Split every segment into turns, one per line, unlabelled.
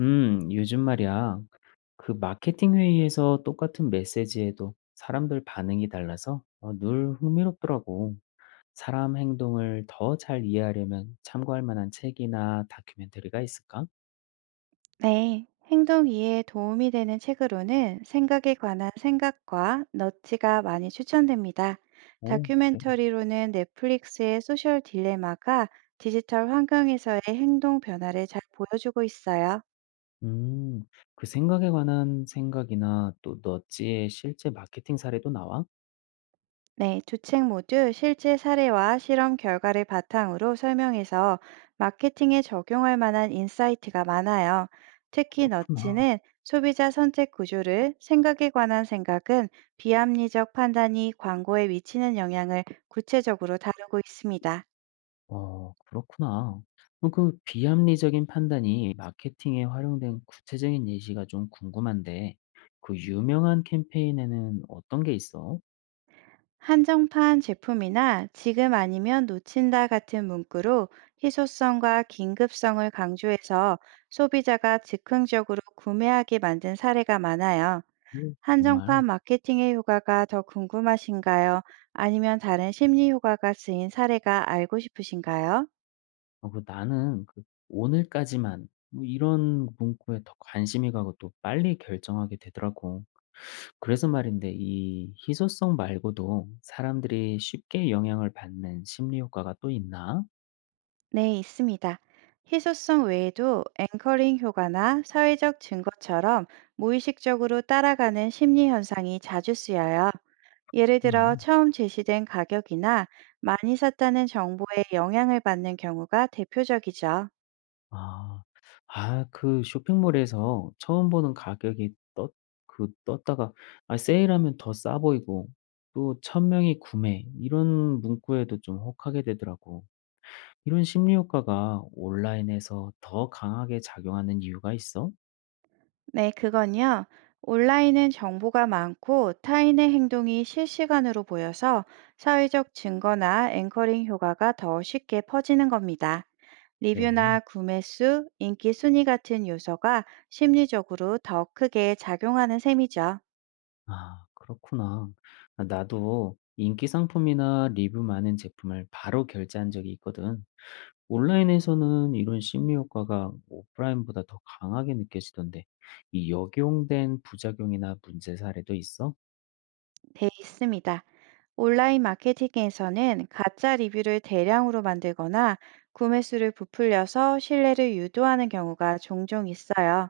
요즘 말이야. 그 마케팅 회의에서 똑같은 메시지에도 사람들 반응이 달라서 늘 흥미롭더라고. 사람 행동을 더 잘 이해하려면 참고할 만한 책이나 다큐멘터리가 있을까?
네, 행동 이해에 도움이 되는 책으로는 생각에 관한 생각과 너치가 많이 추천됩니다.
오, 그래.
다큐멘터리로는 넷플릭스의 소셜 딜레마가 디지털 환경에서의 행동 변화를 잘 보여주고 있어요.
음, 그 생각에 관한 생각이나 또 너지의 실제 마케팅 사례도 나와?
네, 두 책 모두 실제 사례와 실험 결과를 바탕으로 설명해서 마케팅에 적용할 만한 인사이트가 많아요. 특히
그렇구나.
너츠는 소비자 선택 구조를, 생각에 관한 생각은 비합리적 판단이 광고에 미치는 영향을 구체적으로 다루고 있습니다.
그렇구나. 그럼 그 비합리적인 판단이 마케팅에 활용된 구체적인 예시가 좀 궁금한데, 그 유명한 캠페인에는 어떤 게 있어?
한정판 제품이나 지금 아니면 놓친다 같은 문구로 희소성과 긴급성을 강조해서 소비자가 즉흥적으로 구매하게 만든 사례가 많아요.
오, 정말.
한정판 마케팅의 효과가 더 궁금하신가요? 아니면 다른 심리 효과가 쓰인 사례가 알고 싶으신가요?
그 나는 그 오늘까지만 뭐 이런 문구에 더 관심이 가고 또 빨리 결정하게 되더라고. 그래서 말인데 이 희소성 말고도 사람들이 쉽게 영향을 받는 심리 효과가 또 있나?
네, 있습니다. 희소성 외에도 앵커링 효과나 사회적 증거처럼 무의식적으로 따라가는 심리 현상이 자주 쓰여요. 예를 들어 처음 제시된 가격이나 많이 샀다는 정보에 영향을 받는 경우가 대표적이죠.
아. 아 그 쇼핑몰에서 처음 보는 가격이 떴 그 떴다가 아 세일하면 더 싸 보이고 또 천 명이 구매 이런 문구에도 좀 혹하게 되더라고. 이런 심리 효과가 온라인에서 더 강하게 작용하는 이유가 있어?
네, 그건요. 온라인은 정보가 많고 타인의 행동이 실시간으로 보여서 사회적 증거나 앵커링 효과가 더 쉽게 퍼지는 겁니다.
그래.
리뷰나 구매 수, 인기 순위 같은 요소가 심리적으로 더 크게 작용하는 셈이죠.
아 그렇구나. 아 나도 인기 상품이나 리뷰 많은 제품을 바로 결제한 적이 있거든. 온라인에서는 이런 심리 효과가 오프라인보다 더 강하게 느껴지던데, 이 역용된 부작용이나 문제 사례도 있어?
돼 있습니다. 온라인 마케팅에서는 가짜 리뷰를 대량으로 만들거나 구매 수를 부풀려서 신뢰를 유도하는 경우가 종종 있어요.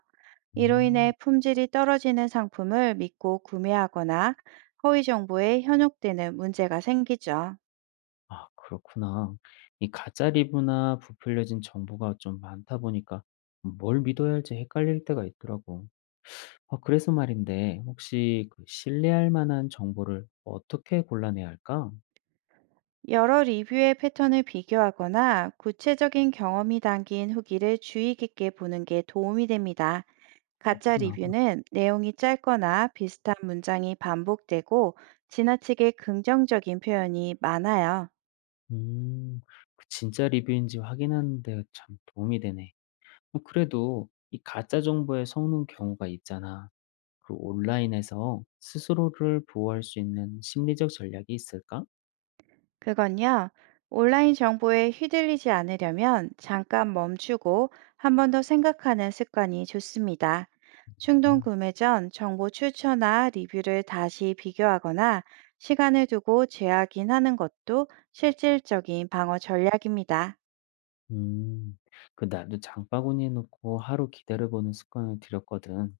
이로 인해
음,
품질이 떨어지는 상품을 믿고 구매하거나 허위 정보에 현혹되는 문제가 생기죠.
아, 그렇구나. 이 가짜 리뷰나 부풀려진 정보가 좀 많다 보니까 뭘 믿어야 할지 헷갈릴 때가 있더라고. 아, 그래서 말인데, 혹시 그 신뢰할 만한 정보를 어떻게 골라내야 할까?
여러 리뷰의 패턴을 비교하거나 구체적인 경험이 담긴 후기를 주의 깊게 보는 게 도움이 됩니다. 가짜
그렇구나.
리뷰는 내용이 짧거나 비슷한 문장이 반복되고 지나치게 긍정적인 표현이 많아요.
음, 그 진짜 리뷰인지 확인하는 데참 도움이 되네. 그래도 이 가짜 정보에 속는 경우가 있잖아. 그 온라인에서 스스로를 보호할 수 있는 심리적 전략이 있을까?
그건요, 온라인 정보에 휘둘리지 않으려면 잠깐 멈추고 한 번 더 생각하는 습관이 좋습니다. 충동
아,
구매 전 정보 출처나 리뷰를 다시 비교하거나 시간을 두고 재확인하는 것도 실질적인 방어 전략입니다.
음. 그 나도 장바구니에 넣고 하루 기다려보는 습관을 들였거든.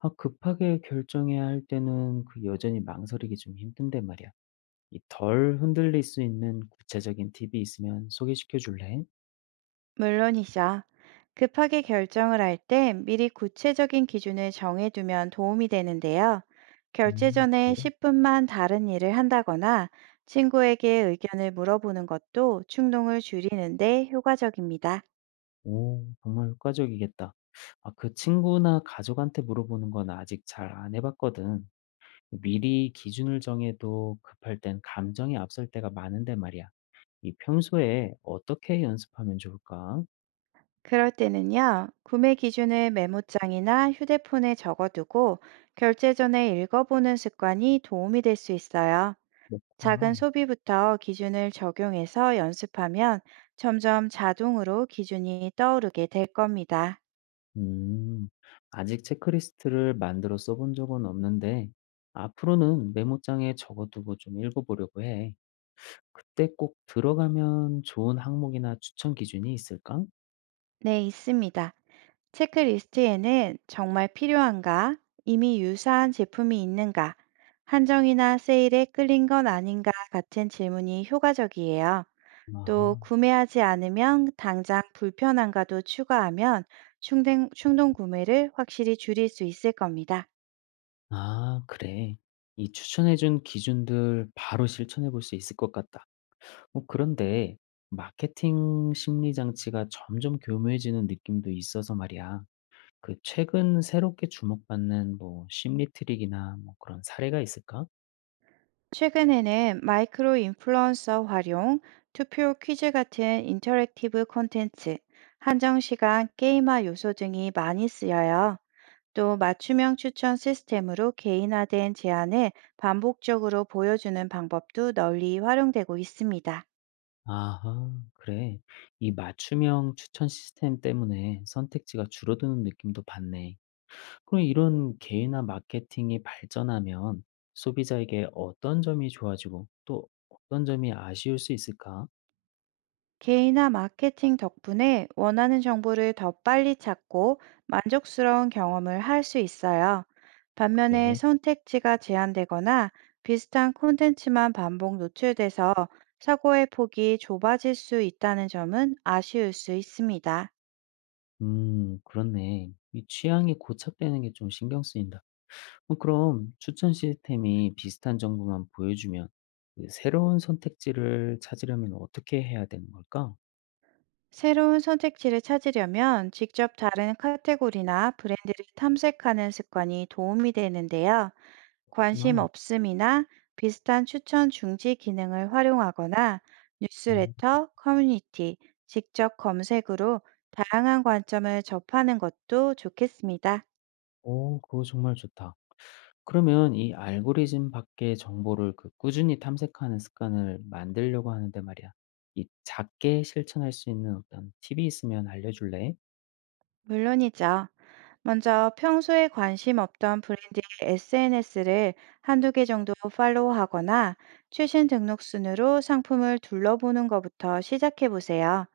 아, 급하게 결정해야 할 때는 그 여전히 망설이기 좀 힘든데 말이야. 이 덜 흔들릴 수 있는 구체적인 팁이 있으면 소개시켜 줄래?
물론이죠. 급하게 결정을 할 때 미리 구체적인 기준을 정해두면 도움이 되는데요. 결제 전에
그래.
10분만 다른 일을 한다거나 친구에게 의견을 물어보는 것도 충동을 줄이는데 효과적입니다.
오 정말 효과적이겠다. 아 그 친구나 가족한테 물어보는 건 아직 잘 안 해 봤거든. 미리 기준을 정해도 급할 땐 감정이 앞설 때가 많은데 말이야. 이 평소에 어떻게 연습하면 좋을까?
그럴 때는요, 구매 기준을 메모장이나 휴대폰에 적어두고 결제 전에 읽어보는 습관이 도움이 될 수 있어요. 작은
그렇구나.
소비부터 기준을 적용해서 연습하면 점점 자동으로 기준이 떠오르게 될 겁니다.
음. 아직 체크리스트를 만들어 써본 적은 없는데 앞으로는 메모장에 적어두고 좀 읽어 보려고 해. 그때 꼭 들어가면 좋은 항목이나 추천 기준이 있을까?
네, 있습니다. 체크리스트에는 정말 필요한가, 이미 유사한 제품이 있는가, 한정이나 세일에 끌린 건 아닌가 같은 질문이 효과적이에요. 또
아하.
구매하지 않으면 당장 불편한가도 추가하면 충동 구매를 확실히 줄일 수 있을 겁니다.
아 그래. 이 추천해 준 기준들 바로 실천해 볼 수 있을 것 같다. 그런데 마케팅 심리 장치가 점점 교묘해지는 느낌도 있어서 말이야. 그 최근 새롭게 주목받는 뭐 심리 트릭이나 뭐 그런 사례가 있을까?
최근에는 마이크로 인플루언서 활용, 투표 퀴즈 같은 인터랙티브 콘텐츠, 한정시간 게임화 요소 등이 많이 쓰여요. 또 맞춤형 추천 시스템으로 개인화된 제안을 반복적으로 보여주는 방법도 널리 활용되고 있습니다.
아하, 그래. 이 맞춤형 추천 시스템 때문에 선택지가 줄어드는 느낌도 받네. 그럼 이런 개인화 마케팅이 발전하면 소비자에게 어떤 점이 좋아지고 또 어떤 점이 아쉬울 수 있을까?
개인화 마케팅 덕분에 원하는 정보를 더 빨리 찾고 만족스러운 경험을 할 수 있어요. 반면에
그래.
선택지가 제한되거나 비슷한 콘텐츠만 반복 노출돼서 사고의 폭이 좁아질 수 있다는 점은 아쉬울 수 있습니다.
그렇네. 이 취향이 고착되는 게 좀 신경 쓰인다. 그럼 추천 시스템이 비슷한 정보만 보여주면 그 새로운 선택지를 찾으려면 어떻게 해야 되는 걸까?
새로운 선택지를 찾으려면 직접 다른 카테고리나 브랜드를 탐색하는 습관이 도움이 되는데요. 관심
나,
없음이나 비슷한 추천 중지 기능을 활용하거나
음,
뉴스레터, 커뮤니티, 직접 검색으로 다양한 관점을 접하는 것도 좋겠습니다.
오, 그거 정말 좋다. 그러면 이 알고리즘 밖의 정보를 그 꾸준히 탐색하는 습관을 만들려고 하는데 말이야. 이 작게 실천할 수 있는 어떤 팁이 있으면 알려줄래?
물론이죠. 먼저 평소에 관심 없던 브랜드의 SNS를 한두 개 정도 팔로우하거나 최신 등록 순으로 상품을 둘러보는 것부터 시작해 보세요.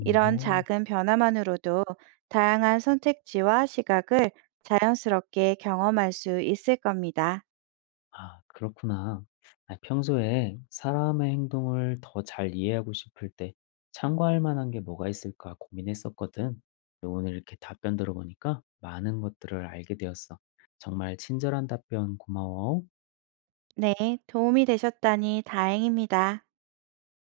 이런 작은 변화만으로도 다양한 선택지와 시각을 자연스럽게 경험할 수 있을 겁니다.
아, 그렇구나. 아, 평소에 사람의 행동을 더 잘 이해하고 싶을 때 참고할 만한 게 뭐가 있을까 고민했었거든. 근데 오늘 이렇게 답변 들어보니까 많은 것들을 알게 되었어. 정말 친절한 답변 고마워.
네, 도움이 되셨다니 다행입니다.